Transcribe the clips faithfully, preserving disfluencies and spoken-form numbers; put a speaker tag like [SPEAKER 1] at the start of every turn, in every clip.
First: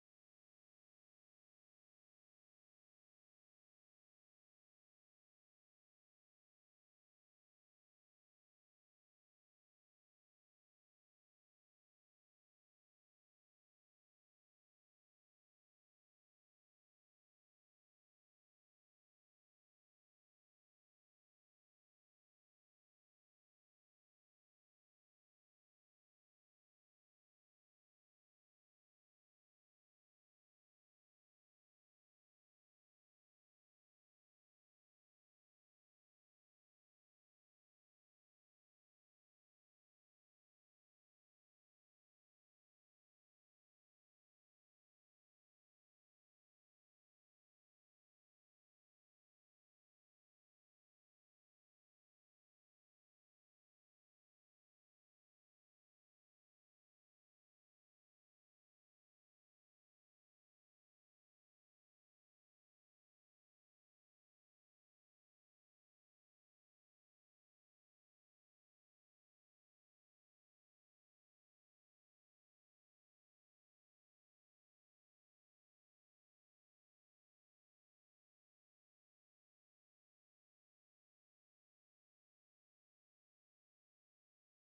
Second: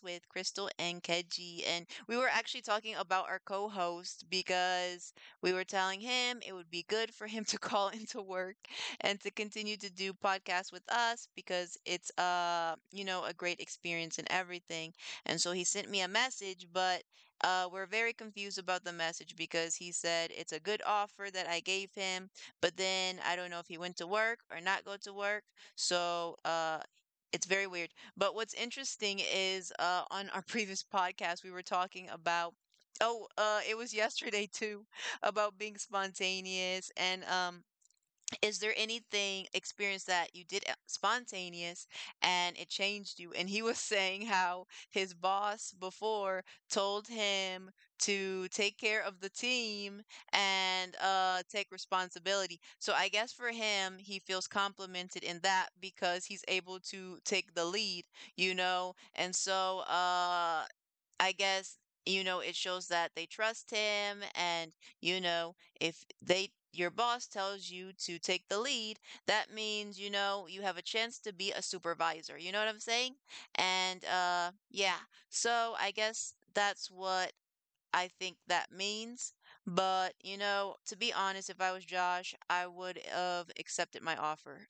[SPEAKER 1] with Crystal and Keji. And we were actually talking about our co host because we were telling him it would be good for him to call into work and to continue to do podcasts with us because it's, uh, you know, a great experience and everything. And so he sent me a message, but uh, we're very confused about the message because he said it's a good offer that I gave him, but then I don't know if he went to work or not go to work. So uh, it's very weird. But what's interesting is uh, on our previous podcast, we were talking about, oh, uh, it was yesterday too, about being spontaneous and um, is there anything experience that you did, uh, spontaneous and it changed you? And he was saying how his boss before told him to take care of the team and uh take responsibility. So I guess for him, he feels complimented in that because he's able to take the lead, you know? And so uh I guess, you know, it shows that they trust him. And, you know, if they, your boss tells you to take the lead, that means, you know, you have a chance to be a supervisor. You know what I'm saying? And, uh, yeah. So I guess that's what I think that means. But, you know, to be honest, if I was Josh, I would have accepted my offer.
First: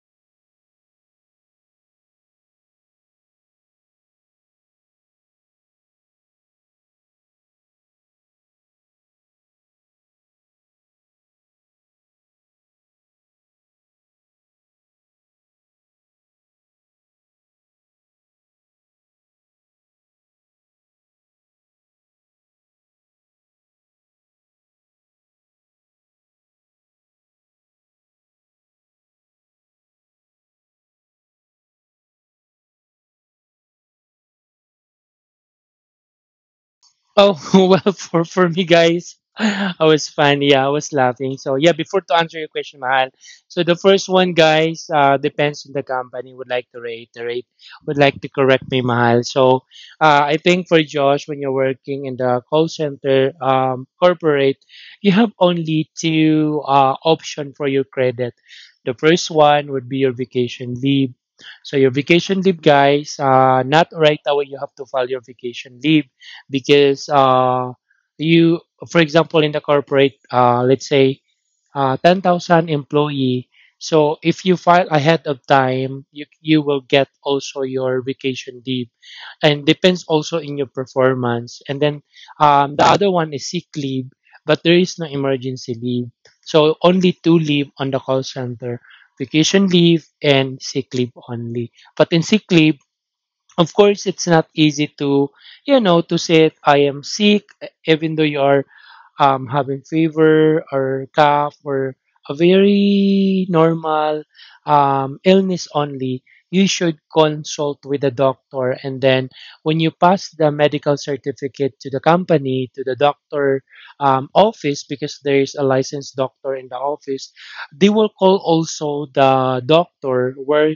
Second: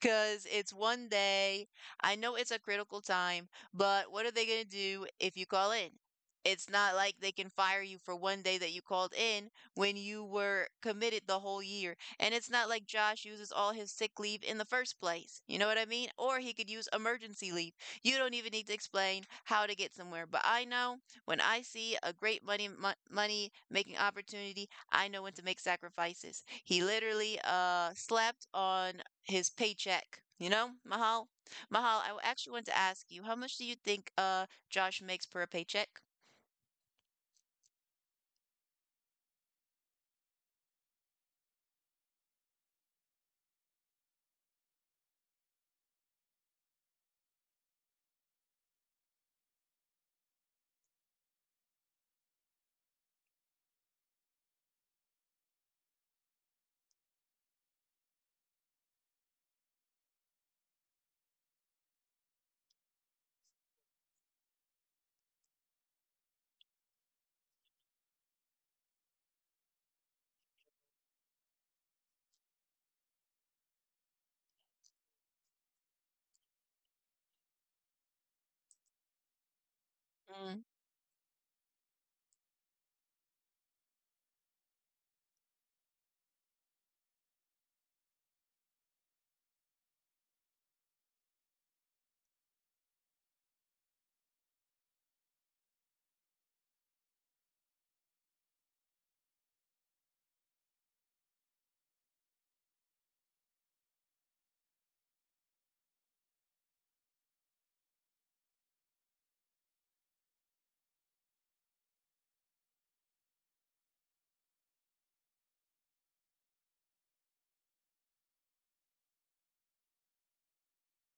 [SPEAKER 1] 'Cause it's one day. I know it's a critical time, but what are they gonna do if you call in? It's not like they can fire you for one day that you called in when you were committed the whole year. And it's not like Josh uses all his sick leave in the first place. You know what I mean? Or he could use emergency leave. You don't even need to explain how to get somewhere. But I know when I see a great money mo- money making opportunity, I know when to make sacrifices. He literally uh slept on his paycheck, you know, Mahal? Mahal, I w- actually want to ask you, how much do you think uh Josh makes per paycheck?
[SPEAKER 2] Oh, well, for, for me, guys, I was fun. Yeah, I was laughing. So, yeah, before to answer your question, Mahal. So, the first one, guys, uh, depends on the company. Would like to reiterate, would like to correct me, Mahal. So, uh, I think for Josh, when you're working in the call center um, corporate, you have only two uh, option for your credit. The first one would be your vacation leave. So, your vacation leave, guys, uh, not right away, you have to file your vacation leave because uh, you, for example, in the corporate, uh, let's say uh, ten thousand employee. So if you file ahead of time, you, you will get also your vacation leave and depends
[SPEAKER 1] Mm.
[SPEAKER 2] also in your performance. And then um, the other one is sick leave, but there is no emergency leave. So only two leave on the call center, vacation leave and sick leave only. But in sick leave, of course it's not easy to you know to say I am sick even though you are um, having fever or cough or a very normal um, illness only, you should consult with the doctor. And then when you pass the medical certificate to the company, to the doctor um, office, because there is a licensed doctor in the office, they will call also the doctor where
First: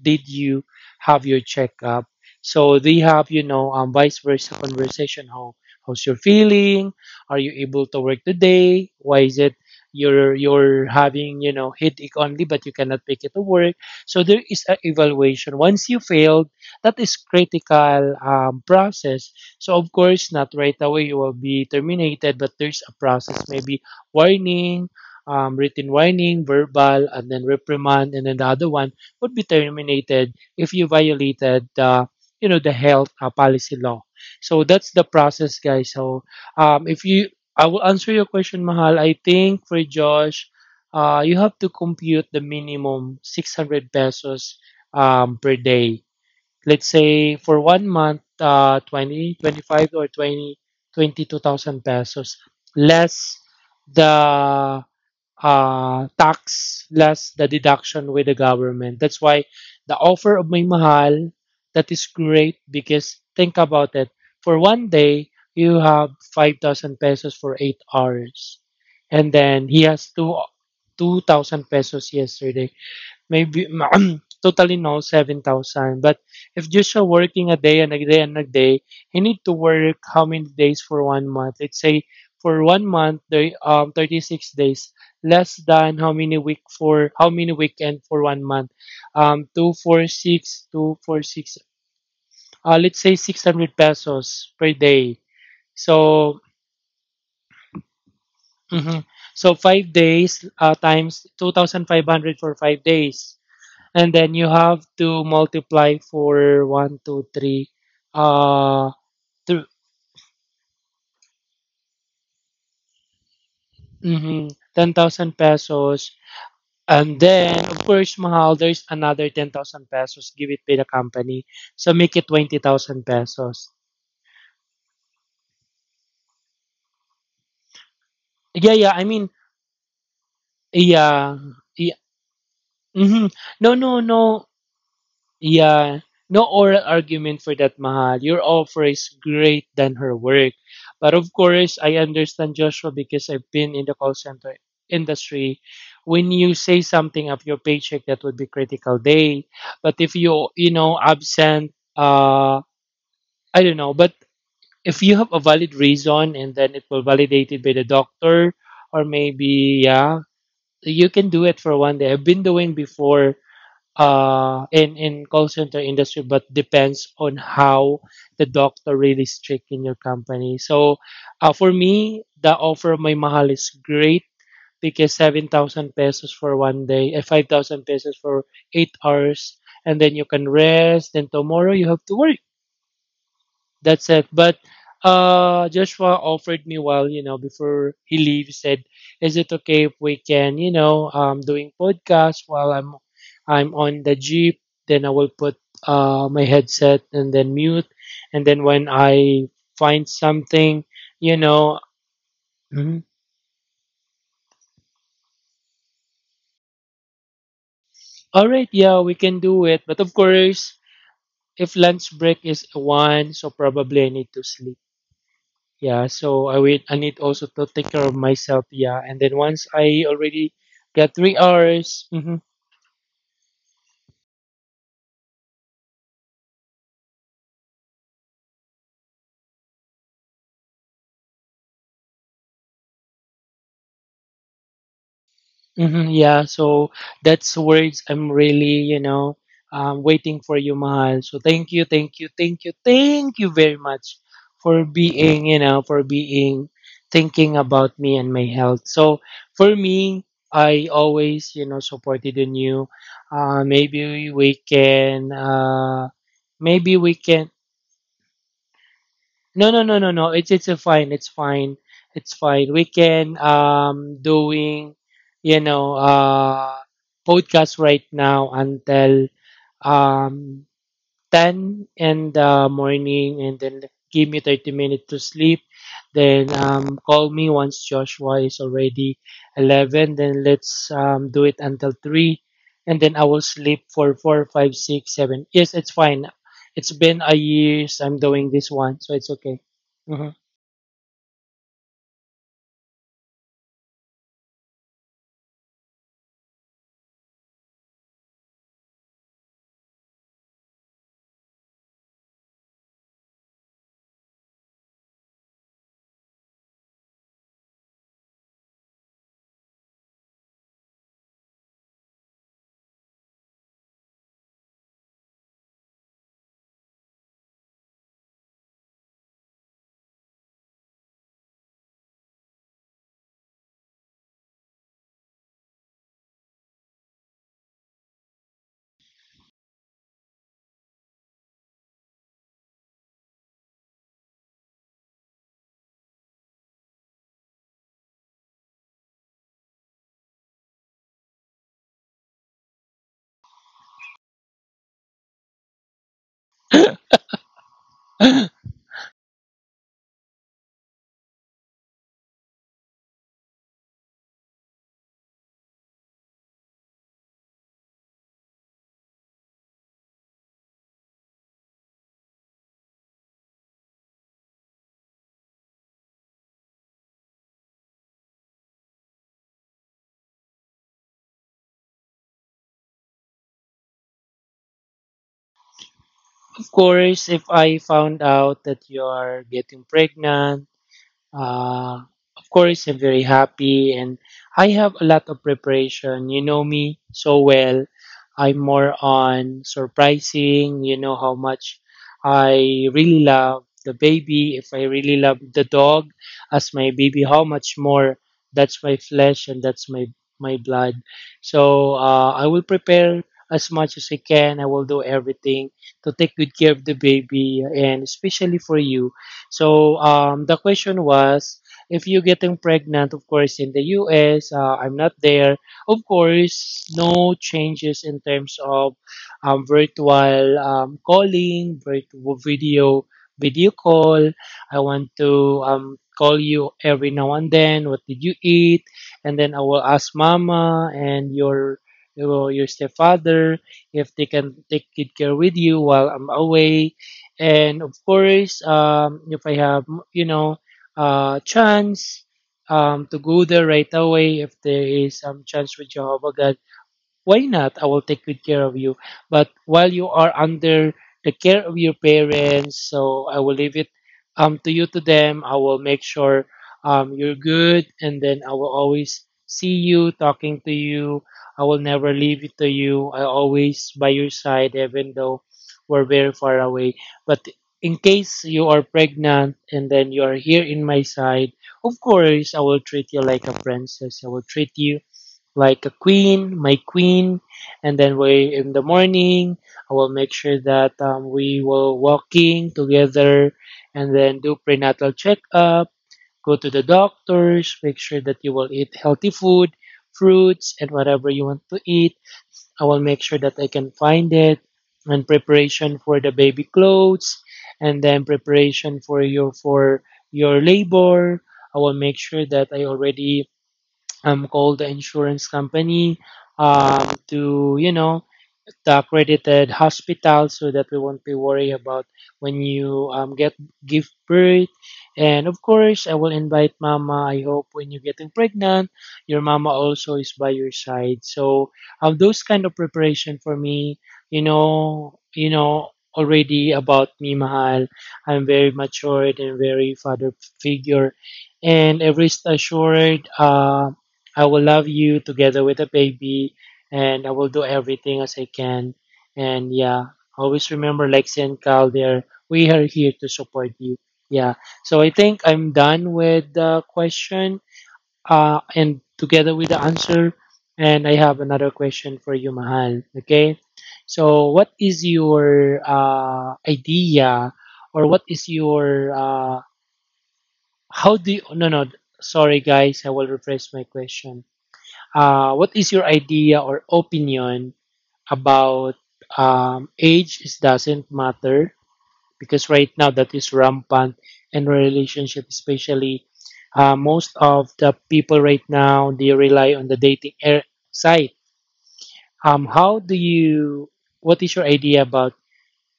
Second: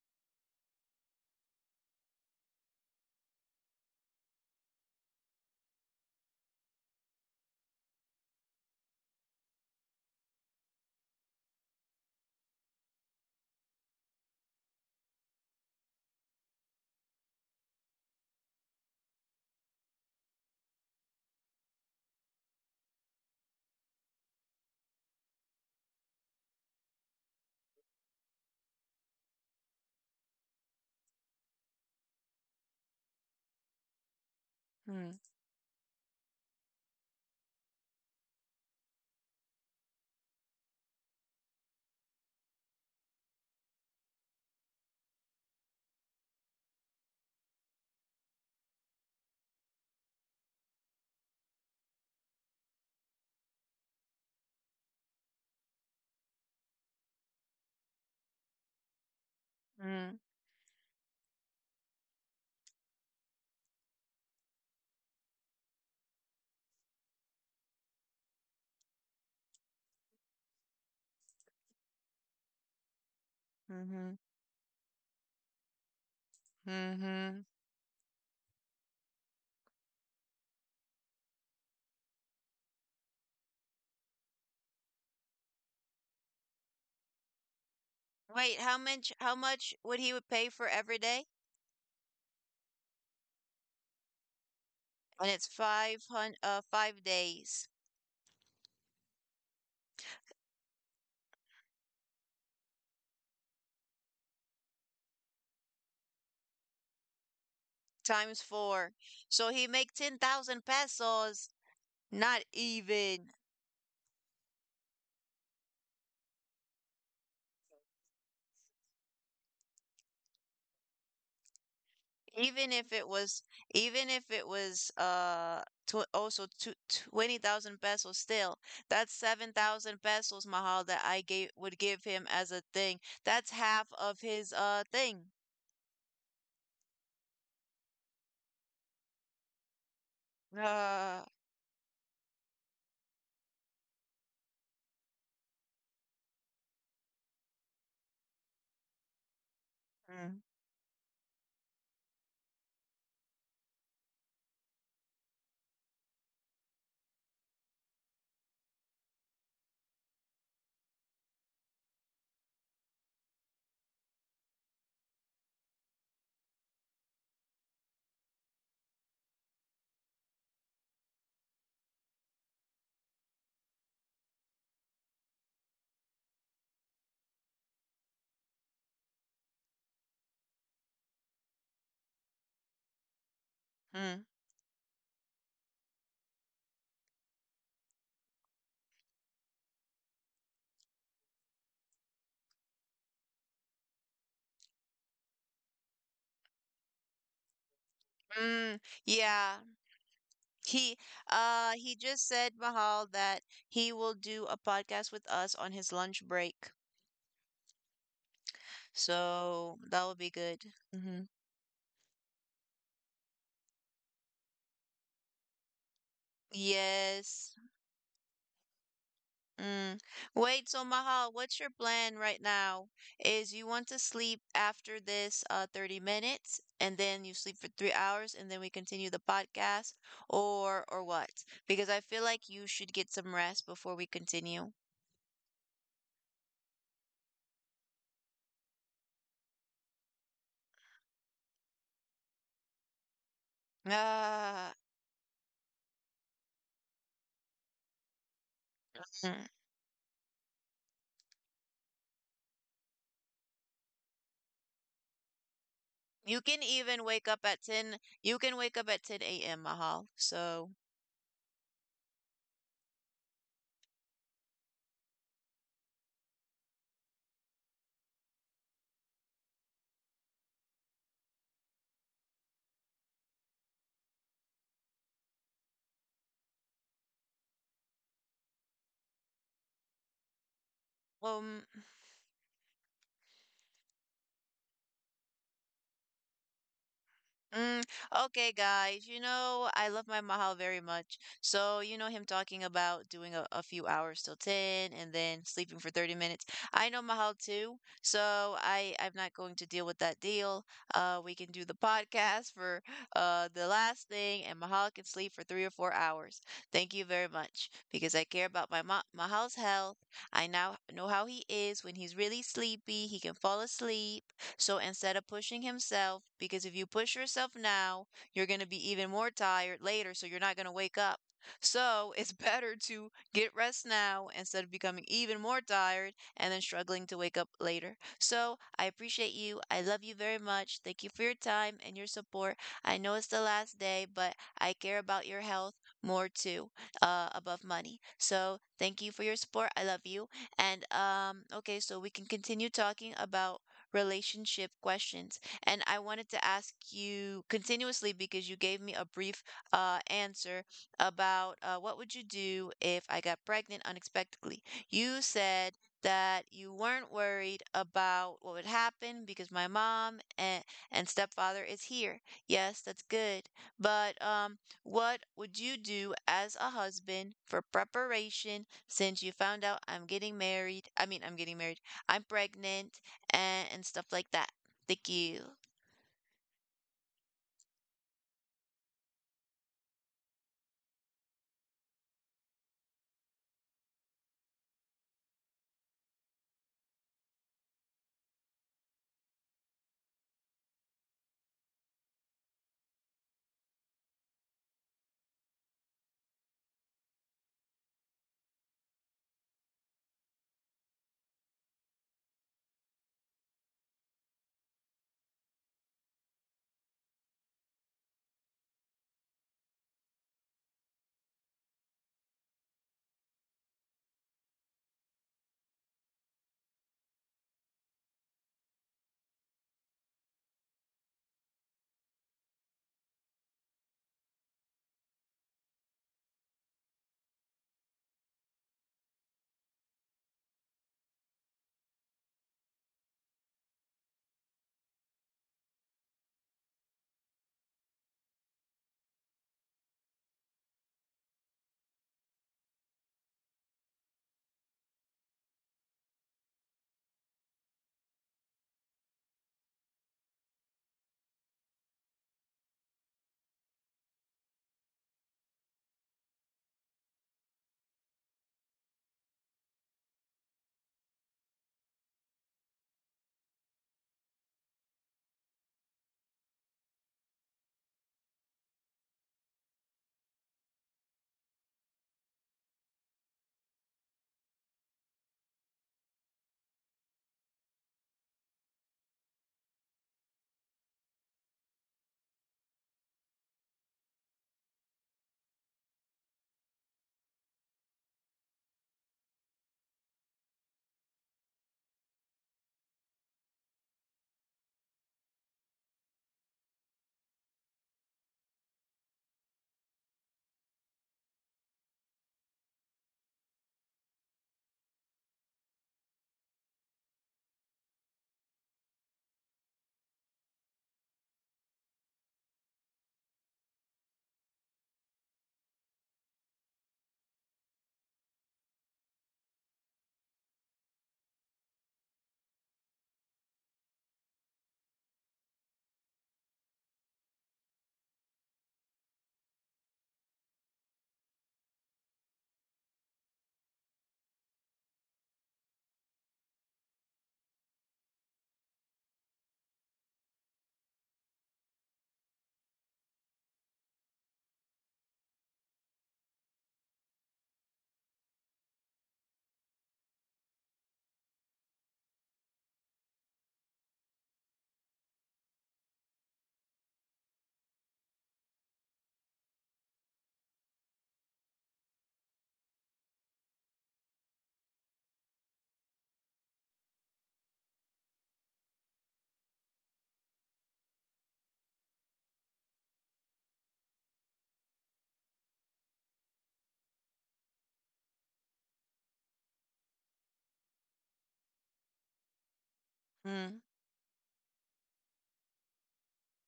[SPEAKER 2] did you have your checkup. So they have, you know, um, vice versa conversation. How how's your feeling? Are you able to work today? Why is it you're you're having you know headache only, but you cannot make it to work? So there is an evaluation. Once you failed, that is critical um, process. So of course, not right away you will be terminated, but there's a process, maybe warning. Um, written warning, verbal, and then reprimand, and then the other one would be terminated if you violated the you know the health uh, policy law, so that's the
[SPEAKER 1] Hmm.
[SPEAKER 2] process, guys. So um, if you, I will answer your question, Mahal. I think for Josh, uh, you have to compute the minimum six hundred pesos um, per day. Let's say for one month, uh, twenty, twenty-five or twenty, twenty-two thousand pesos, less the uh, tax less the deduction with the government. That's why the
[SPEAKER 1] Mm.
[SPEAKER 2] offer of May Mahal that is great because think about it. For one day, you have five thousand pesos for eight hours. And then he has two two thousand pesos yesterday, maybe
[SPEAKER 1] Mm-hmm.
[SPEAKER 2] totally no seven thousand. But if just you're
[SPEAKER 1] Mm-hmm.
[SPEAKER 2] working a day and a day and a day, you need to work how many days for one month? Let's say for one month, the um thirty six days less than how many week, for how many weekend for one
[SPEAKER 1] Wait,
[SPEAKER 2] month?
[SPEAKER 1] how much how
[SPEAKER 2] Um,
[SPEAKER 1] much
[SPEAKER 2] two
[SPEAKER 1] would
[SPEAKER 2] four
[SPEAKER 1] he would pay for
[SPEAKER 2] six
[SPEAKER 1] every
[SPEAKER 2] two four
[SPEAKER 1] day?
[SPEAKER 2] six. Uh, let's say six hundred pesos per day.
[SPEAKER 1] And it's five hundred
[SPEAKER 2] So
[SPEAKER 1] uh five days
[SPEAKER 2] mhm. So five days uh, times two thousand five hundred for five days. And then you have to multiply for one, two, three,
[SPEAKER 1] times
[SPEAKER 2] uh,
[SPEAKER 1] four. So he
[SPEAKER 2] th-
[SPEAKER 1] make ten thousand pesos. Not even.
[SPEAKER 2] mhm, ten thousand pesos. And then, of course, Mahal, there's another ten thousand pesos. Give it to the company. So make it
[SPEAKER 1] Even if it
[SPEAKER 2] twenty thousand
[SPEAKER 1] was,
[SPEAKER 2] pesos.
[SPEAKER 1] even if it was, uh, tw also tw twenty thousand pesos still,
[SPEAKER 2] Yeah, yeah, I
[SPEAKER 1] that's
[SPEAKER 2] mean,
[SPEAKER 1] seven thousand pesos, Mahal, that I
[SPEAKER 2] yeah.
[SPEAKER 1] gave would
[SPEAKER 2] Yeah.
[SPEAKER 1] give him as a thing.
[SPEAKER 2] Hmm.
[SPEAKER 1] That's
[SPEAKER 2] No,
[SPEAKER 1] half
[SPEAKER 2] no,
[SPEAKER 1] of his
[SPEAKER 2] no.
[SPEAKER 1] uh thing.
[SPEAKER 2] Yeah, no oral argument for that, Mahal. Your offer is great than her work. But
[SPEAKER 1] Uh,
[SPEAKER 2] of course, I understand Joshua because I've been in the call center industry. When you say something of your paycheck, that would be critical day. But if
[SPEAKER 1] mm,
[SPEAKER 2] you, you know, absent, uh, I don't know, but if you have a valid reason and then it will validate it by the doctor or maybe, yeah, you can do it for one day. I've been doing before uh, in in call center industry, but depends on how the doctor really strict in your company. So, uh, for me, the offer of my Mahal is great because seven thousand pesos for one day, and five thousand pesos for eight hours, and then you can rest. Then tomorrow you have to work. That's
[SPEAKER 1] mm,
[SPEAKER 2] it. But uh, Joshua offered me while you know before he leaves said, "Is it okay if we can you know um doing podcast while I'm I'm on the jeep? Then I will put uh my headset and then mute, and then
[SPEAKER 1] mm,
[SPEAKER 2] when I
[SPEAKER 1] yeah.
[SPEAKER 2] find something,
[SPEAKER 1] He
[SPEAKER 2] you
[SPEAKER 1] uh
[SPEAKER 2] know,"
[SPEAKER 1] he just said, Mahal,
[SPEAKER 2] mhm.
[SPEAKER 1] that he will do a podcast with us on his lunch break.
[SPEAKER 2] All right, yeah, we can
[SPEAKER 1] So
[SPEAKER 2] do it.
[SPEAKER 1] that
[SPEAKER 2] But
[SPEAKER 1] would
[SPEAKER 2] of
[SPEAKER 1] be good.
[SPEAKER 2] course,
[SPEAKER 1] Hmm.
[SPEAKER 2] if lunch break is one, so probably I need to sleep. Yeah, so I wait. I need
[SPEAKER 1] Yes.
[SPEAKER 2] also to take care of myself. Yeah, and then once
[SPEAKER 1] Mm.
[SPEAKER 2] I
[SPEAKER 1] Wait,
[SPEAKER 2] already
[SPEAKER 1] so Mahal,
[SPEAKER 2] get three
[SPEAKER 1] what's your plan
[SPEAKER 2] hours,
[SPEAKER 1] right
[SPEAKER 2] hmm.
[SPEAKER 1] now? Is you want to sleep after this uh thirty minutes and then you sleep for three hours and then we continue the podcast, or or what? Because I feel like you should get some rest before we continue.
[SPEAKER 2] Hmm, yeah. So that's words I'm really, you know, um, waiting for you, Mahal. So thank you, thank you, thank you, thank you very much
[SPEAKER 1] Ah.
[SPEAKER 2] for being, you know, for being thinking about me and my health. So
[SPEAKER 1] Mm.
[SPEAKER 2] for me, I always, you know, supported in you. Uh, maybe we can, uh,
[SPEAKER 1] You can even
[SPEAKER 2] maybe
[SPEAKER 1] wake
[SPEAKER 2] we
[SPEAKER 1] up at
[SPEAKER 2] can.
[SPEAKER 1] ten. You can wake up at ten a m,
[SPEAKER 2] No, no,
[SPEAKER 1] Mahal.
[SPEAKER 2] no, no, no. It's
[SPEAKER 1] So,
[SPEAKER 2] it's a fine. It's fine. It's fine. We can um doing you know uh podcast right now until um ten in the morning and then give me thirty minutes to sleep. Then um, call me once Joshua is already eleven. Then let's um,
[SPEAKER 1] um
[SPEAKER 2] do it until three. And then I will sleep for four, five, six, seven. Yes, it's fine. It's been a
[SPEAKER 1] Mm,
[SPEAKER 2] year I'm
[SPEAKER 1] okay,
[SPEAKER 2] doing this
[SPEAKER 1] guys.
[SPEAKER 2] one,
[SPEAKER 1] You
[SPEAKER 2] so it's
[SPEAKER 1] know,
[SPEAKER 2] okay.
[SPEAKER 1] I love my Mahal
[SPEAKER 2] Mhm.
[SPEAKER 1] very much. So, you know, him talking about doing a, a few hours till ten and then sleeping for thirty minutes. I know Mahal too, so I I'm not going to deal with that deal. Uh, we can do the podcast for uh the last thing, and Mahal can sleep for three or four hours. Thank you very much because I care about my ma Mahal's health. I now know how he is when he's really sleepy. He can fall asleep. So instead of pushing himself, because if you push yourself now, you're going to be even more tired later, so you're not going to wake up. So it's better to get rest now instead of becoming even more tired and then struggling to wake up later. So I appreciate you. I love you very much. Thank you for your time and your support. I know it's the last day, but I care about your health more too, uh, above money. So thank you for your support. I love you. And um, okay, so we can continue talking about relationship questions. And I wanted to ask you continuously because you gave me a brief uh, answer about uh, what would you do if I got pregnant unexpectedly. You said that you weren't worried about what would happen because my mom and, and stepfather is here. Yes, that's good. But um, what would you do as a husband for preparation since you found out I'm getting married? I mean, I'm getting married. I'm pregnant and, and stuff like that. Thank you.
[SPEAKER 2] Of course, if I found out that you are getting pregnant, uh, of course, I'm very happy and I have a lot of preparation. You know me so well. I'm more on surprising. You know how much I really love the baby. If I really love the dog as my baby, how much more that's my flesh and that's my, my blood. So uh, I will prepare as much as I can. I will do everything to take good care of the baby and especially for you. So um, the question was, if you getting pregnant, of course, in the U S, uh, I'm not there. Of course, no changes in terms of um, virtual um, calling, virtual video, video call. I want to um, call you every now and then. What did you eat? And then I will ask Mama and your your your stepfather if they can take good care with you while I'm away. And of course, um, if I have, you know, uh, chance um, to go there right away, if there is some chance with Jehovah God, why not? I will take good care of you. But while you are under the care of your parents, so I will leave it um to you, to them. I will make sure um you're good, and then I will always see you, talking to you. I will never leave it to you. I always by your side, even though we're very far away. But in case you are pregnant and then you are here in my side, of course I will treat you like a princess. I will treat you like a queen, my queen, and then we in the morning I will make sure that um, we will walking together and then do prenatal checkup, go to the doctors, make sure that you will eat healthy food, fruits and whatever you want to eat. I will make sure that I can find it and preparation for the baby clothes and then preparation for your for your labor. I will make sure that I already um, call the insurance company um, to you know the accredited hospital so that we won't be worried about when you um, get give birth. And of course, I will invite Mama. I hope when you're getting pregnant, your mama also is by your side. So um, those kind of preparation for me, you know, you know already about me, Mahal. I'm very matured and very father figure. And I rest assured, uh, I will love you together with the baby and I will do everything as I can. And yeah, always remember Lexi and Cal, there we are here to support you. Yeah. So I think I'm done with the question uh, and together with the answer. And I have another question for you, Mahal. Okay. So what is your uh, idea or what is your uh, how do you no no sorry guys, I will rephrase my question. Uh, what is your idea or opinion about um, age is doesn't matter because right now that is rampant in relationship, especially uh, most of the people right now they rely on the dating air site. Um, how
[SPEAKER 1] Mm.
[SPEAKER 2] do you, what is your idea about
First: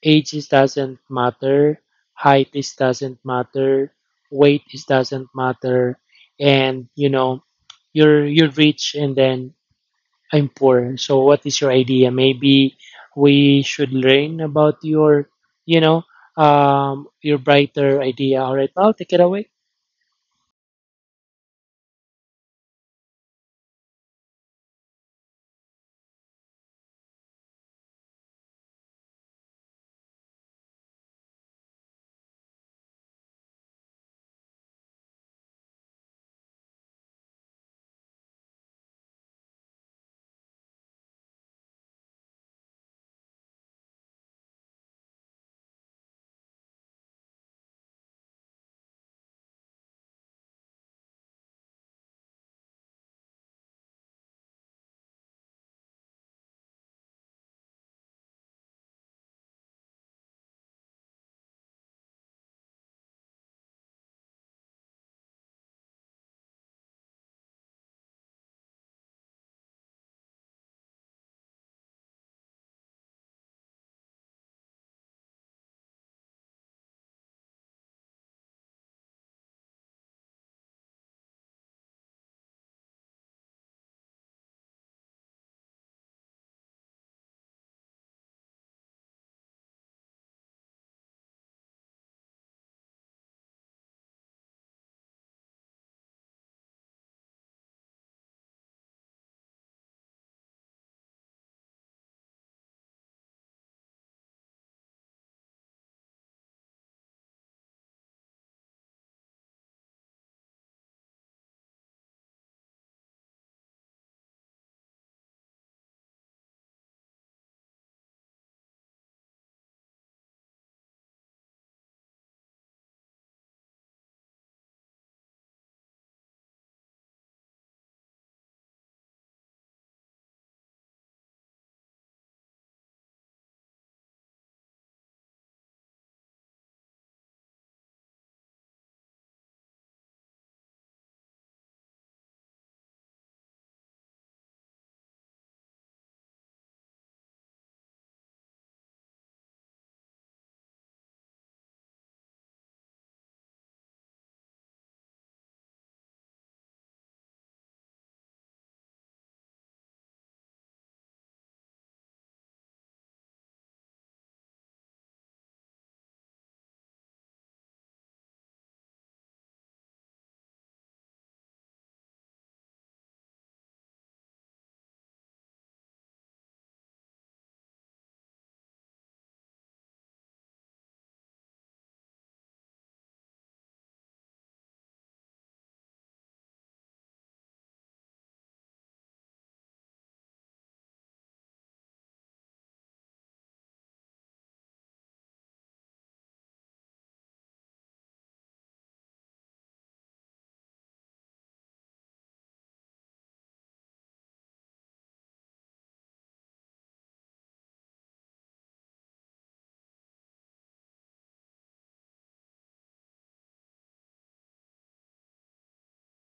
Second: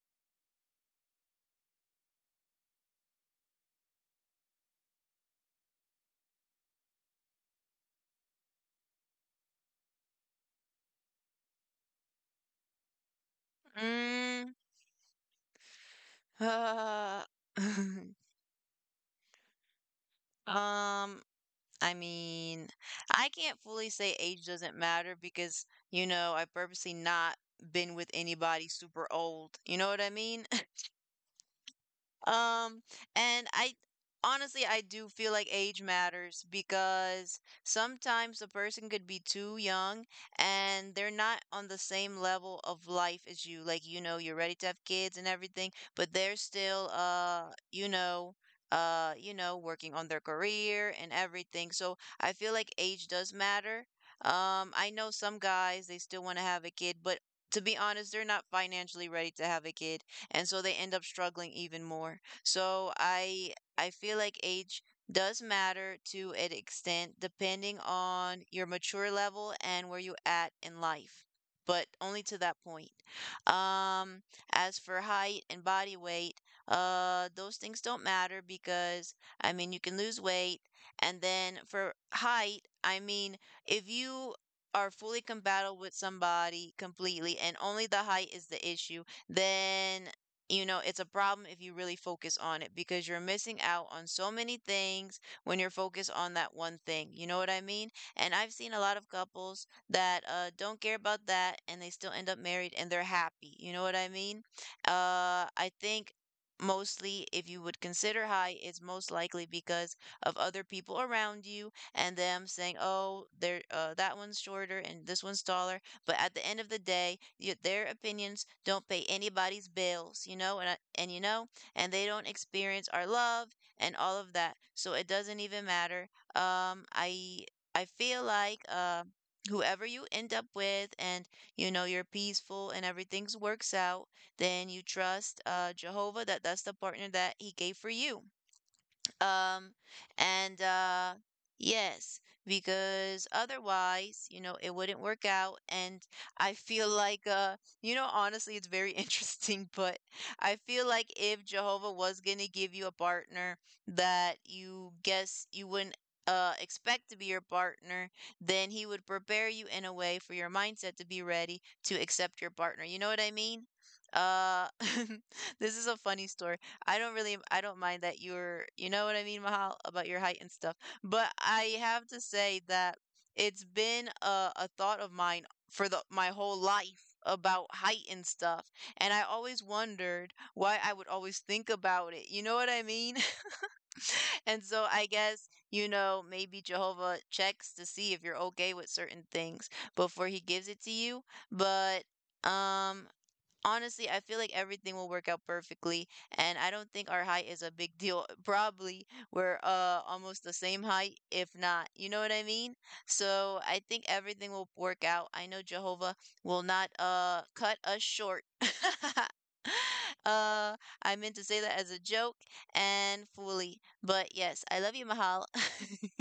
[SPEAKER 2] age is doesn't matter, height is doesn't matter, weight is doesn't matter, and you know your your reach and then I'm poor. So what is your idea? Maybe we should learn
[SPEAKER 1] Mm.
[SPEAKER 2] about your, you know, um,
[SPEAKER 1] Uh,
[SPEAKER 2] your brighter idea. All right, I'll take it away.
[SPEAKER 1] um, I mean, I can't fully say age doesn't matter because, you know, I purposely not been with anybody super old. You know what I mean? Um, and I honestly, I do feel like age matters because sometimes a person could be too young and they're not on the same level of life as you. Like, you know, you're ready to have kids and everything, but they're still, uh, you know, uh, you know, working on their career and everything. So I feel like age does matter. Um, I know some guys, they still want to have a kid, but to be honest, they're not financially ready to have a kid, and so they end up struggling even more. So I I feel like age does matter to an extent depending on your mature level and where you at in life, but only to that point. Um, as for height and body weight, uh, those things don't matter because I mean you can lose weight, and then for height, I mean if you are fully compatible with somebody completely and only the height is the issue, then, you know, it's a problem if you really focus on it because you're missing out on so many things when you're focused on that one thing. You know what I mean? And I've seen a lot of couples that uh, don't care about that and they still end up married and they're happy. You know what I mean? Uh, I think mostly if you would consider high, it's most likely because of other people around you and them saying, "Oh, there, uh, that one's shorter and this one's taller." But at the end of the day, y their opinions don't pay anybody's bills, you know, and and you know, and they don't experience our love and all of that. So it doesn't even matter. Um, I I feel like, uh, whoever you end up with, and you know you're peaceful and everything's works out, then you trust, uh, Jehovah that that's the partner that He gave for you. Um, and uh, yes, because otherwise, you know, it wouldn't work out. And I feel like, uh, you know, honestly, it's very interesting, but I feel like if Jehovah was gonna give you a partner that you guess you wouldn't. Uh, expect to be your partner, then he would prepare you in a way for your mindset to be ready to accept your partner. You know what I mean? Uh, this is a funny story. I don't really I don't mind that you're, you know what I mean, Mahal, about your height and stuff. But I have to say that it's been a, a thought of mine for the my whole life about height and stuff. And I always wondered why I would always think about it. You know what I mean? And so I guess, you know, maybe Jehovah checks to see if you're okay with certain things before he gives it to you. But um honestly, I feel like everything will work out perfectly, and I don't think our height is a big deal. Probably we're uh almost the same height, if not. You know what I mean? So I think everything will work out. I know Jehovah will not uh cut us short. uh, I meant to say that as a joke and fully, but yes, I love you, Mahal.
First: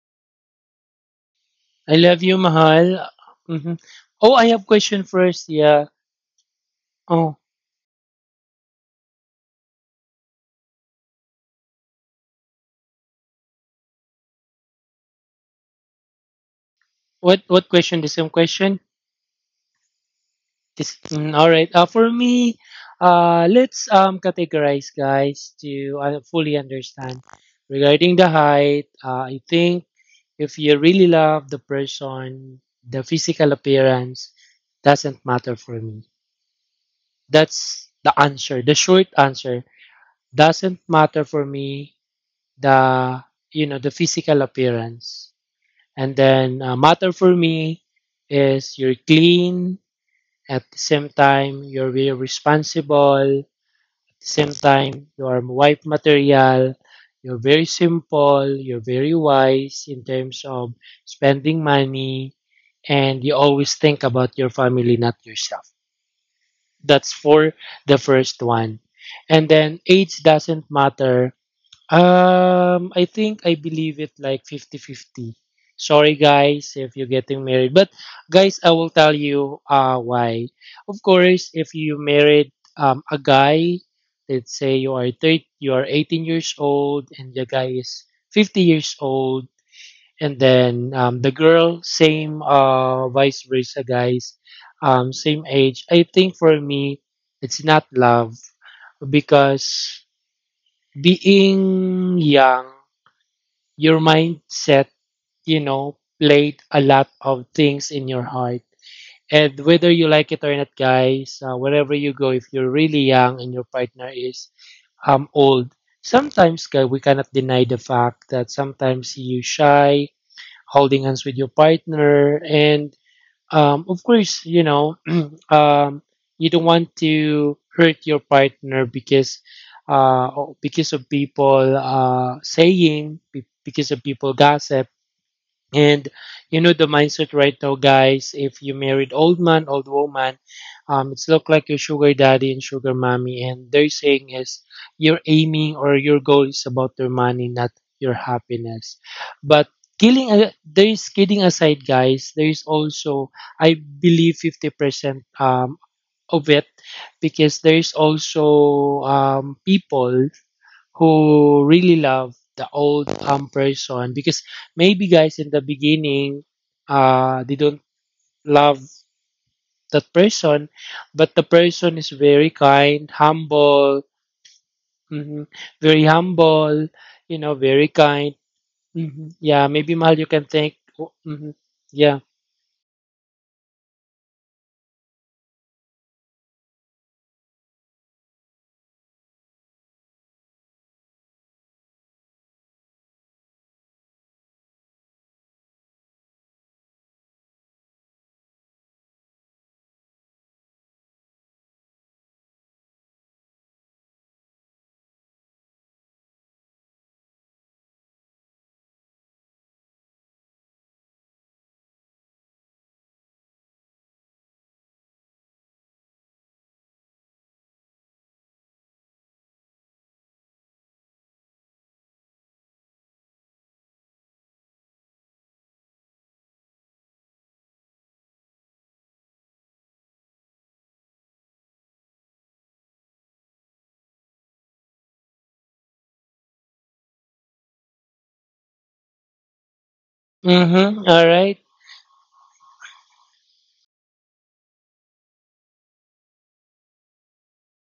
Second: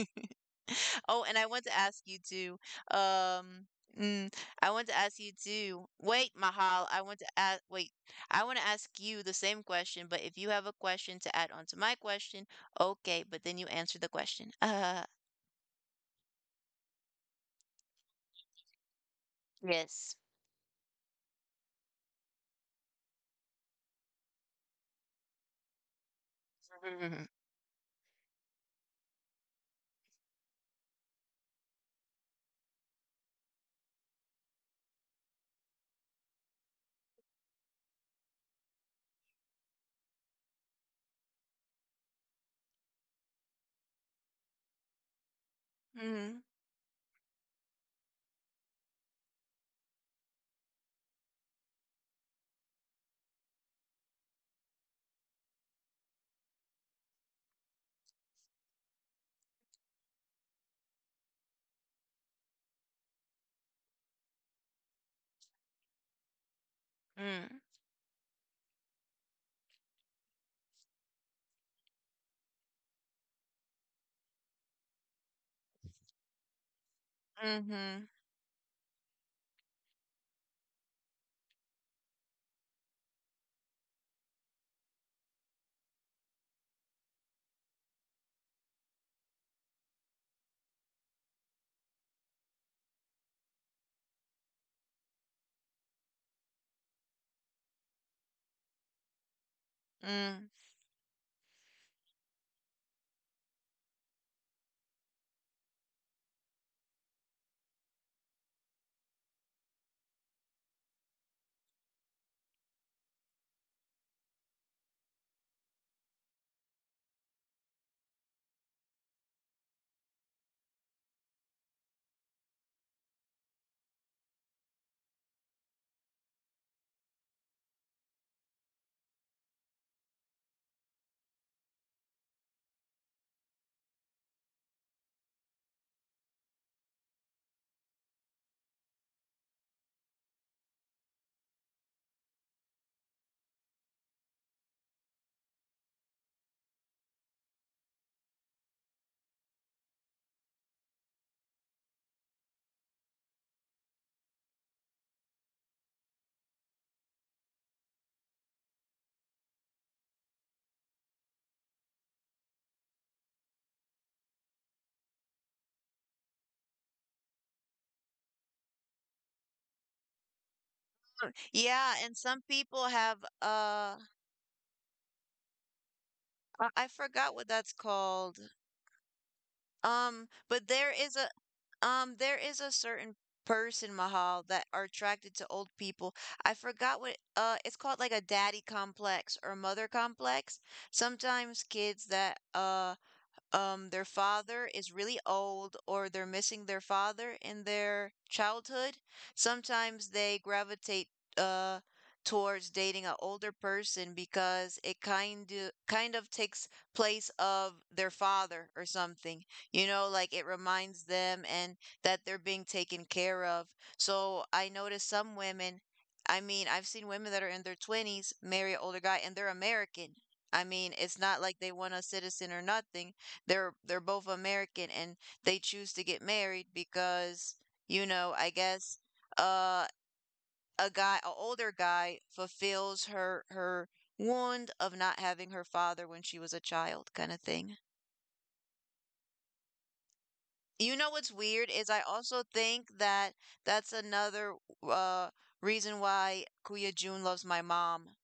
[SPEAKER 1] Oh, and I want to
[SPEAKER 2] I
[SPEAKER 1] ask you
[SPEAKER 2] love you,
[SPEAKER 1] too.
[SPEAKER 2] Mahal.
[SPEAKER 1] Um,
[SPEAKER 2] Hmm.
[SPEAKER 1] mm,
[SPEAKER 2] Oh, I have
[SPEAKER 1] I want to
[SPEAKER 2] question
[SPEAKER 1] ask you
[SPEAKER 2] first.
[SPEAKER 1] too.
[SPEAKER 2] Yeah.
[SPEAKER 1] Wait, Mahal, I want to
[SPEAKER 2] Oh,
[SPEAKER 1] ask. Wait, I want to ask you the same question, but if you have a question to add on to my question, okay. But then you answer the question. Uh,
[SPEAKER 2] what what question? The same question?
[SPEAKER 1] yes.
[SPEAKER 2] Just mm, all right. Uh, for me, uh, let's um categorize, guys, to uh, fully
[SPEAKER 1] Hmm.
[SPEAKER 2] understand regarding the height. Uh, I think if you really love the person, the physical appearance doesn't matter for me. That's the answer. The short answer doesn't matter for me. The you know the physical appearance, and
[SPEAKER 1] Mm.
[SPEAKER 2] then uh, matter for me is you're clean. At the same time, you're very responsible. At the same time, you are wife material. You're very simple. You're very wise in terms of spending money. And you always think about your family, not yourself. That's
[SPEAKER 1] Mm.
[SPEAKER 2] for the first one. And then age doesn't matter. Um, I think I believe it like fifty-fifty. Sorry guys if you're getting married.
[SPEAKER 1] Hmm.
[SPEAKER 2] But guys, I will tell you uh why. Of course, if you married um a guy, let's say you are thirty, you are eighteen years old and the guy is fifty years old, and then um, the girl same uh vice versa, guys, um same age. I think for me it's not love because
[SPEAKER 1] Mm.
[SPEAKER 2] being young, your mindset, you know, played a lot of things in your heart. And whether you like it or not, guys, uh, wherever you go, if you're really young and your partner is um old, sometimes guys, we cannot deny the fact that sometimes you shy holding hands with your partner, and um, of course, you know, um, you don't want to hurt your partner because uh, because of people uh, saying, be- because of people gossip. And you know the mindset right now, guys. If you married old man, old woman, um, it's look like your sugar daddy and sugar mommy, and they're saying is your aiming or your goal is about their money, not your happiness. But killing, a- there is kidding aside, guys. There is also, I believe, fifty percent um of it, because there is also um people who really love the old um person because maybe guys in the beginning uh they don't love that person, but the
[SPEAKER 1] Yeah, and
[SPEAKER 2] person
[SPEAKER 1] some
[SPEAKER 2] is
[SPEAKER 1] people
[SPEAKER 2] very
[SPEAKER 1] have
[SPEAKER 2] kind,
[SPEAKER 1] uh,
[SPEAKER 2] humble, mhm, very
[SPEAKER 1] I I
[SPEAKER 2] humble,
[SPEAKER 1] forgot what that's
[SPEAKER 2] you know, very
[SPEAKER 1] called.
[SPEAKER 2] kind. Hmm, yeah,
[SPEAKER 1] Um,
[SPEAKER 2] maybe Mahal you
[SPEAKER 1] but
[SPEAKER 2] can
[SPEAKER 1] there
[SPEAKER 2] think.
[SPEAKER 1] is
[SPEAKER 2] Mhm,
[SPEAKER 1] Um, there
[SPEAKER 2] yeah.
[SPEAKER 1] is a certain person, Mahal, that are attracted to old people. I forgot what uh it's called like a daddy complex or a mother complex. Sometimes kids that uh um their father is really old or they're missing their father in their childhood, sometimes they gravitate uh towards dating an older person because it kind of kind of takes place of their father or something. You know, like it reminds them and that they're being taken care of. So I noticed some women. I mean, I've seen women that are in their twenties marry an older guy and they're American. I mean, it's not like they want a citizen or nothing. They're they're both American and they choose to get married because, you know, I guess uh a guy, a older guy fulfills her her wound of not having her father when she was a child kind of thing. You know what's
[SPEAKER 2] Mm-hmm, all
[SPEAKER 1] weird is
[SPEAKER 2] right.
[SPEAKER 1] I also think that that's another uh reason why Kuya Jun loves my mom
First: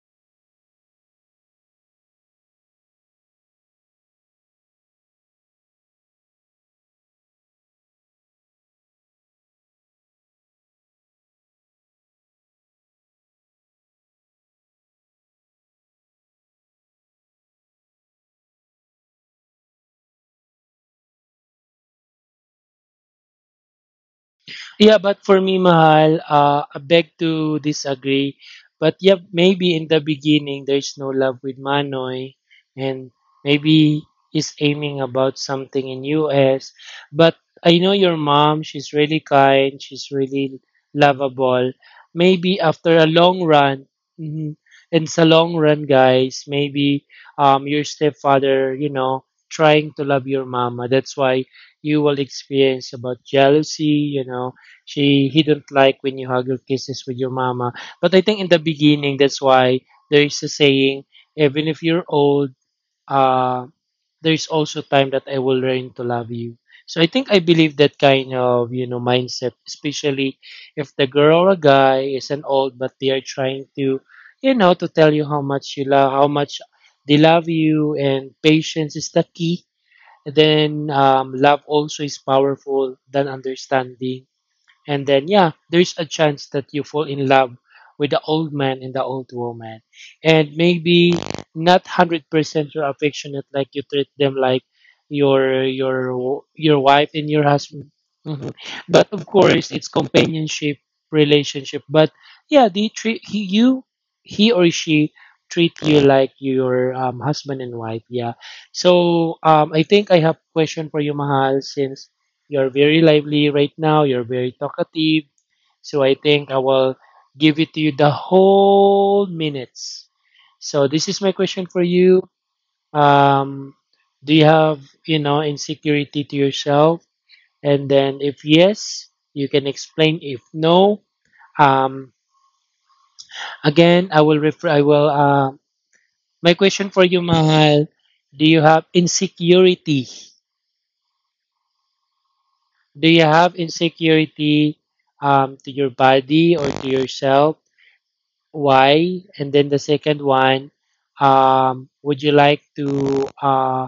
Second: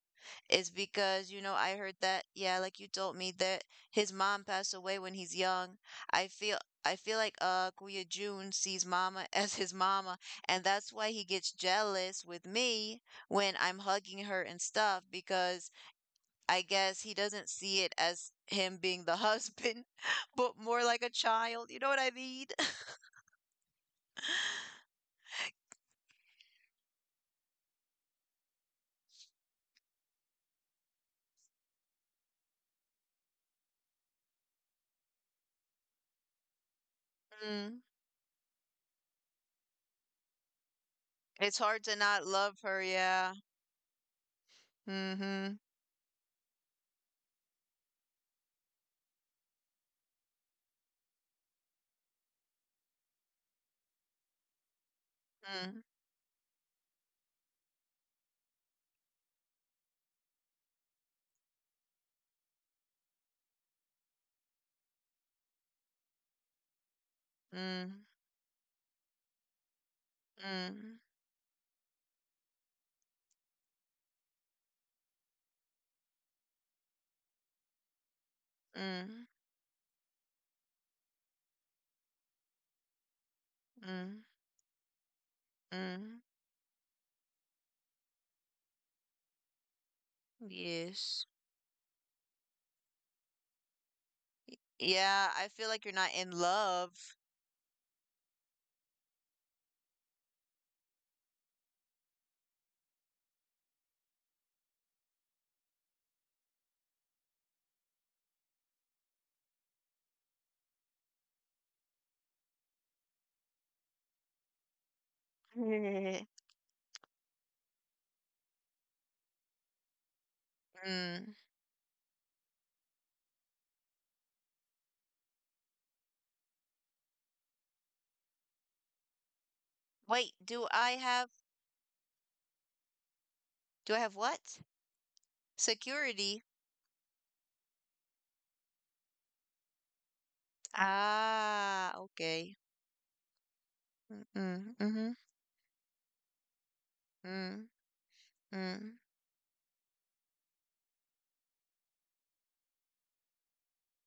[SPEAKER 1] is because, you know, I heard that, yeah, like you told me that his mom passed away when he's young. I feel I feel like uh Kuya June sees mama as his mama, and that's why he gets jealous with me when I'm hugging her and stuff, because I guess he doesn't see it as him being the husband, but more like a child. You know what I mean?
[SPEAKER 2] Yeah, but for me, Mahal, uh, I beg to disagree. But yeah, maybe in the beginning there's no love with Manoy, and maybe he's aiming about something in U S. But
[SPEAKER 1] Mm.
[SPEAKER 2] I know your mom; she's really kind. She's really
[SPEAKER 1] It's
[SPEAKER 2] lovable.
[SPEAKER 1] hard to not love
[SPEAKER 2] Maybe
[SPEAKER 1] her,
[SPEAKER 2] after a
[SPEAKER 1] yeah.
[SPEAKER 2] long run, mhm, and
[SPEAKER 1] Mm-hmm.
[SPEAKER 2] sa
[SPEAKER 1] Mm,
[SPEAKER 2] long run, guys, maybe um your stepfather, you know, trying to love your mama. That's why you will experience about jealousy, you know. She he didn't like when you hug your kisses with your mama. But I think in the beginning that's why there is a saying, even if you're old, uh there is also time that I will learn to love you. So I think I believe
[SPEAKER 1] mm,
[SPEAKER 2] that kind of, you know, mindset, especially
[SPEAKER 1] mm,
[SPEAKER 2] if the girl or a guy is an old but they are trying to, you know, to tell you how much you love how much they love you, and patience is
[SPEAKER 1] mm,
[SPEAKER 2] the key. Then um, love also is powerful than
[SPEAKER 1] mm,
[SPEAKER 2] understanding. And then, yeah, there's a
[SPEAKER 1] mm,
[SPEAKER 2] chance that you fall in love with the old man and the old woman. And
[SPEAKER 1] Yes.
[SPEAKER 2] maybe not one hundred percent you're affectionate, like you treat them like
[SPEAKER 1] Yeah, I feel
[SPEAKER 2] your
[SPEAKER 1] like you're
[SPEAKER 2] your
[SPEAKER 1] not in love.
[SPEAKER 2] your wife and your husband. Mhm. But of course, it's companionship relationship. But yeah, they treat he, you, he or she treat you like your um, husband and wife. Yeah. So um, I think I have question for you, Mahal, since you're very lively right now. You're very talkative. So I think I will give it to you the whole minutes. So this
[SPEAKER 1] Mm.
[SPEAKER 2] is my question for you. Um, do you have, you know, insecurity to yourself? And then if yes, you can
[SPEAKER 1] Wait,
[SPEAKER 2] explain. If
[SPEAKER 1] do I
[SPEAKER 2] no,
[SPEAKER 1] have,
[SPEAKER 2] um,
[SPEAKER 1] do I have
[SPEAKER 2] again, I will
[SPEAKER 1] what?
[SPEAKER 2] refer, I will, uh,
[SPEAKER 1] Security.
[SPEAKER 2] my question for you, Mahal, do you have insecurity?
[SPEAKER 1] Ah, okay.
[SPEAKER 2] Do you have
[SPEAKER 1] Mm-mm,
[SPEAKER 2] insecurity
[SPEAKER 1] mm-hmm.
[SPEAKER 2] um, to your body or to
[SPEAKER 1] Mm,
[SPEAKER 2] yourself?
[SPEAKER 1] mm,
[SPEAKER 2] Why? And then the second one, um, would you like to uh,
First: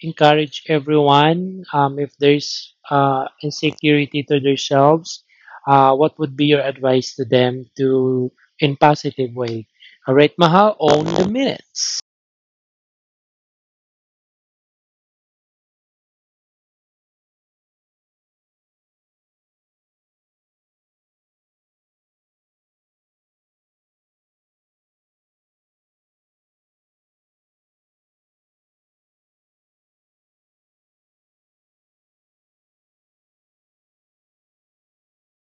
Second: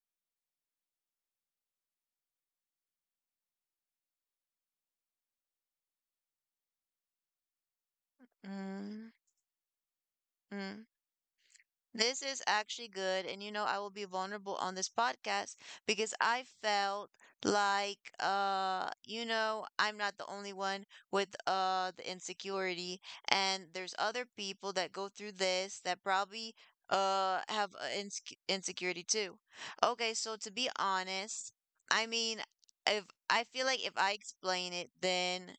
[SPEAKER 2] encourage everyone um, if there's uh, insecurity to themselves? Uh, what would be your advice to them to in
[SPEAKER 1] mm,
[SPEAKER 2] positive way? All right, Mahal,
[SPEAKER 1] mm.
[SPEAKER 2] own the minutes.
[SPEAKER 1] This is actually good. And you know, I will be vulnerable on this podcast because I felt like uh, you know, I'm not the only one with uh the insecurity, and there's other people that go through this that probably uh have uh, insec insecurity too. Okay, so to be honest, I mean, if I feel like if I explain it, then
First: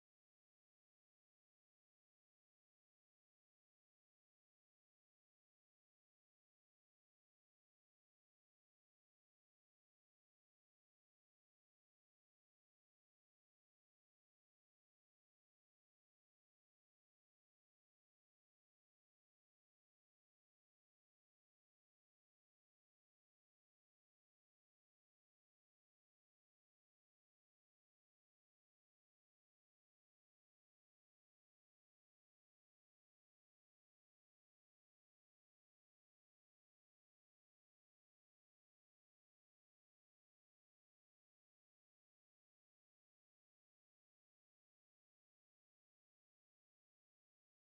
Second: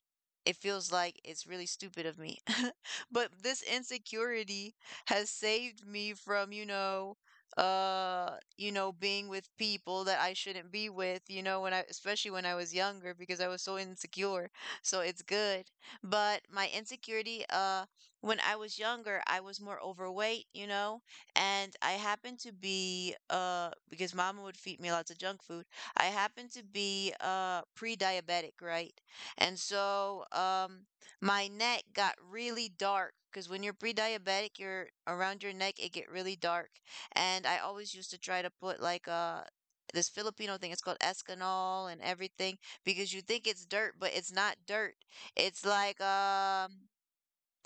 [SPEAKER 1] it feels like it's really stupid of me. But this insecurity has saved me from, you know, uh, you know, being with people that I shouldn't be with, you know, when I, especially when I was younger because I was so insecure. So it's good. But my insecurity, uh, when I was younger, I was more overweight, you know, and I happened to be, uh, because mama would feed me lots of junk food. I happened to be, uh, pre-diabetic, right? And so, um, my neck got really dark because when you're pre-diabetic, you're around your neck it get really dark. And I always used to try to put like a this Filipino thing. It's called Escanol and everything because you think it's dirt, but it's not dirt. It's like um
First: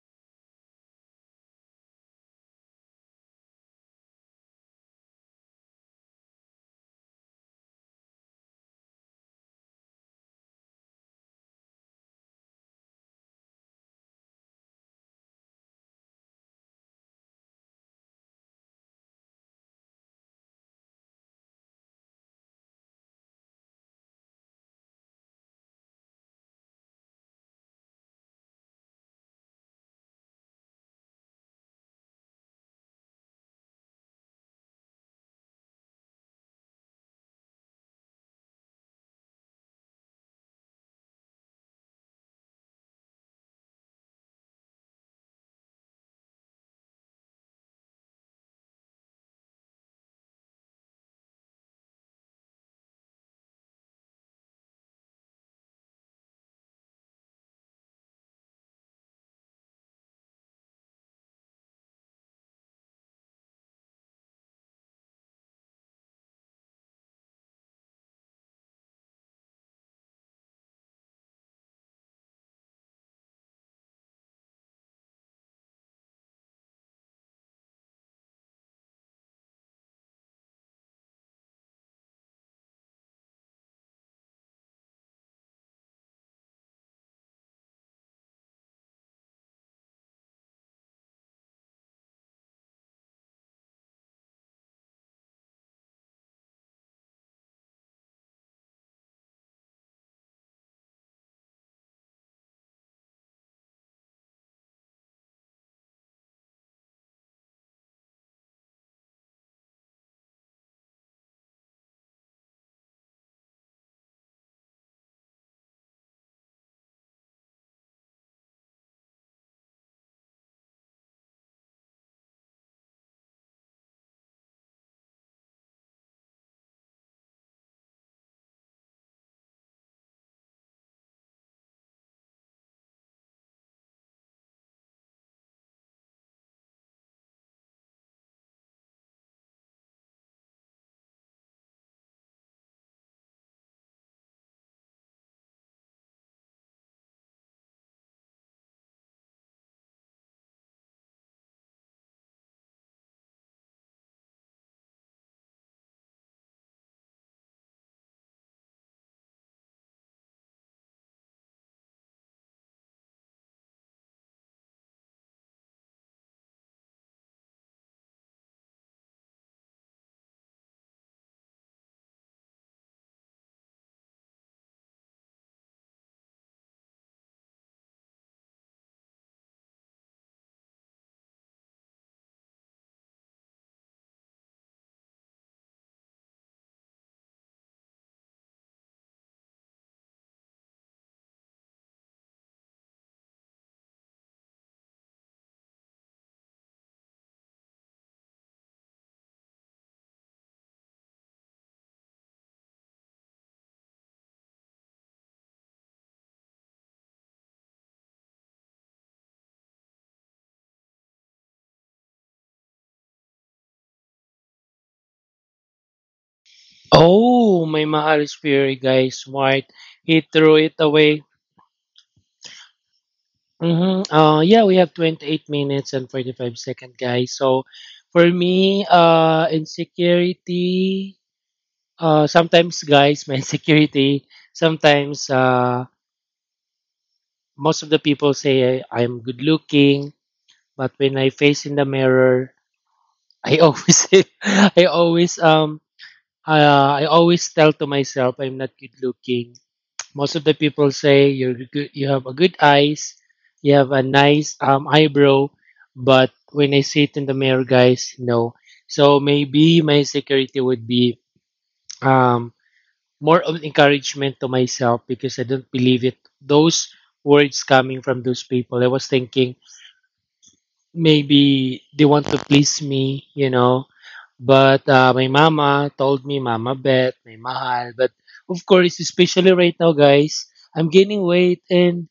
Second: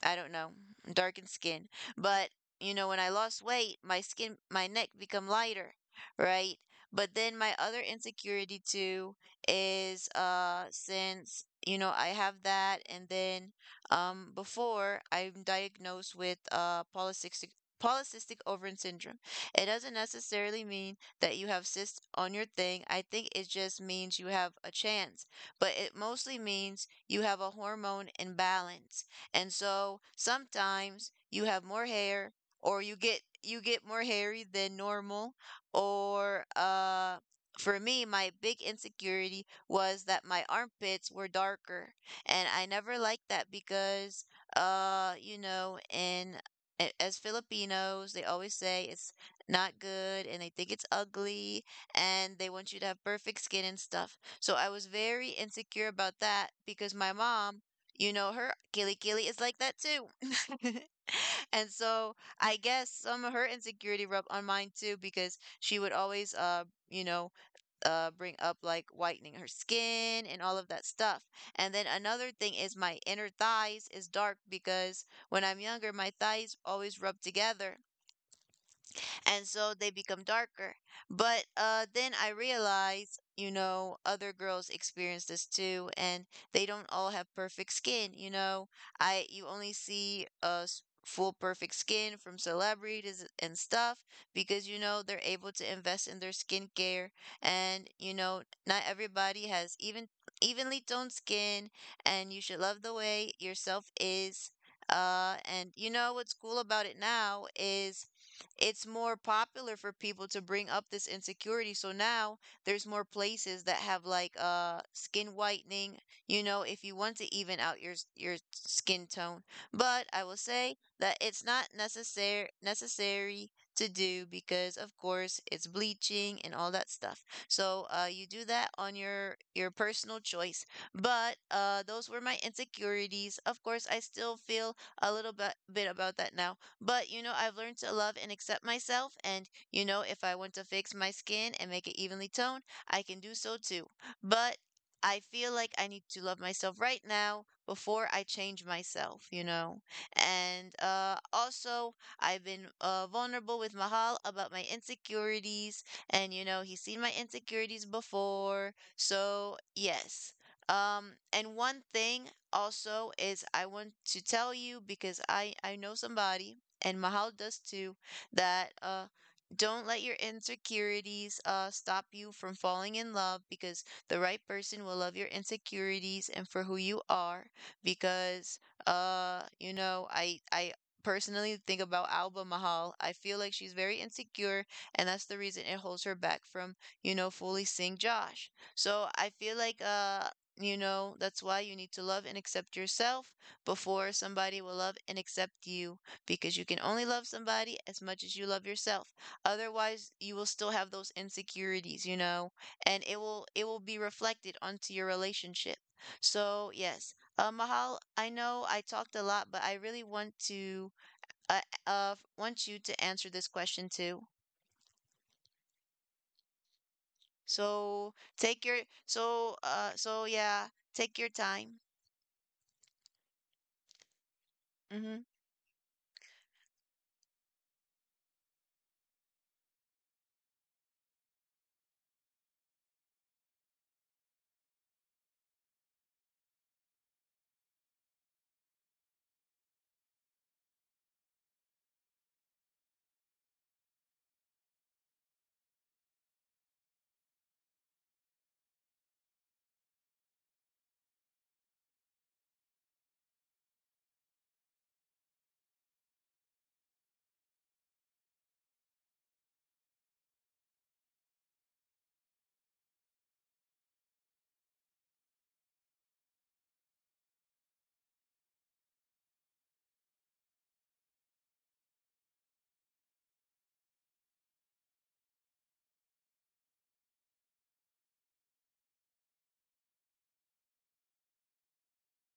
[SPEAKER 1] I don't know, darkened skin. But you know, when I lost weight, my skin, my neck become lighter, right? But then my other insecurity too is uh since you know I have that, and then um before I'm diagnosed with uh polycystic polycystic ovarian syndrome. It doesn't necessarily mean that you have cysts on your thing. I think it just means you have a chance, but it mostly means you have a hormone imbalance, and so sometimes you have more hair or you get you get more hairy than normal or uh for me my big insecurity was that my armpits were darker, and I never liked that because uh you know in a- as Filipinos they always say it's not good and they think it's ugly and they want you to have perfect skin and stuff. So I was very insecure about that because my mom, you know her? Gilly Gilly is like that too. And so I guess some of her insecurity rubbed on mine too because she would always uh you know uh bring up like whitening her skin and all of that stuff. And then another thing is my inner thighs is dark because when I'm younger my thighs always rub together, and so they become darker. But uh, then I realized, you know, other girls experience this too, and they don't all have perfect skin. You know, I you only see uh s- full perfect skin from celebrities and stuff because you know they're able to invest in their skincare, and you know not everybody has even evenly toned skin, and you should love the way yourself is. Uh, and you know what's cool about it now is it's more popular for people to bring up this insecurity. So now there's more places that have like uh skin whitening, you know, if you want to even out your s- your skin tone. But I will say that it's not necessary necessary to do because of course it's bleaching and all that stuff. So uh you do that on your your personal choice. But uh those were my insecurities. Of course I still feel a little bit bit about that now, but, you know, I've learned to love and accept myself. And, you know, if I want to fix my skin and make it evenly toned, I can do so too. But I feel like I need to love myself right now before I change myself, you know? And uh, also, I've been uh, vulnerable with Mahal about my insecurities. And, you know, he's seen my insecurities before. So, yes. Um, and one thing also is I want to tell you because I I know somebody, and Mahal does too, that uh don't let your insecurities uh stop you from falling in love because the right person will love your insecurities and for who you are, because uh you know I I personally think about Alba Mahal. I feel like she's very insecure and that's the reason it holds her back from, you know, fully seeing Josh. So I feel like uh you know, that's why you need to love and accept yourself before somebody will love and accept you, because you can only love somebody as much as you love yourself. Otherwise, you will still have those insecurities, you know, and it will it will be reflected onto your relationship. So, yes. Uh, Mahal, I know I talked a lot, but I really want to uh, uh want you to answer this question too.
[SPEAKER 2] Oh, my
[SPEAKER 1] So,
[SPEAKER 2] Mahal is
[SPEAKER 1] take your
[SPEAKER 2] very guys,
[SPEAKER 1] so
[SPEAKER 2] smart.
[SPEAKER 1] uh so
[SPEAKER 2] He
[SPEAKER 1] yeah,
[SPEAKER 2] threw it
[SPEAKER 1] take your
[SPEAKER 2] away.
[SPEAKER 1] time.
[SPEAKER 2] Hmm Uh, yeah, we have
[SPEAKER 1] Mhm.
[SPEAKER 2] twenty eight minutes and forty five seconds, guys. So for me, uh, insecurity, uh, sometimes, guys, my insecurity, sometimes uh, most of the people say I, I'm good looking, but when I face in the mirror, I always, I always, um, uh, I always tell to myself I'm not good looking. Most of the people say you are good. You have a good eyes, you have a nice um, eyebrow, but when I see it in the mirror, guys, no. So maybe my security would be um, more of encouragement to myself because I don't believe it. Those words coming from those people, I was thinking maybe they want to please me, you know. But uh, my mama told me, Mama Bet, may mahal. But of course, especially right now, guys, I'm gaining weight, and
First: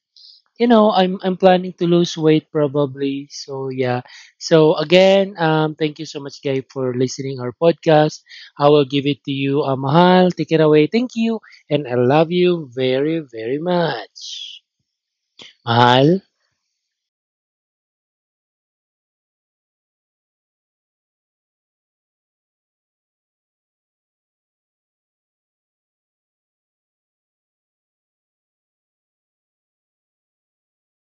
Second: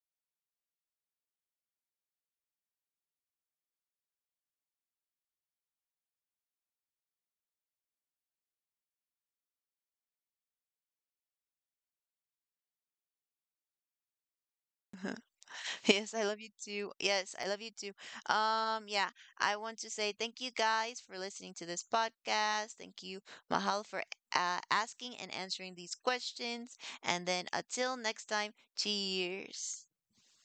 [SPEAKER 2] you know, I'm I'm planning to lose weight probably. So yeah. So again, um, thank you so much, guy, for listening our podcast. I will give it to you, uh, Mahal. Take it away. Thank you, and I love you very very much,
[SPEAKER 1] Yes,
[SPEAKER 2] Mahal.
[SPEAKER 1] I love you too. Yes, I love you too. Um, yeah, I want to say thank you guys for listening to this podcast. Thank you, Mahal, for uh, asking and answering these questions. And then until next time, cheers.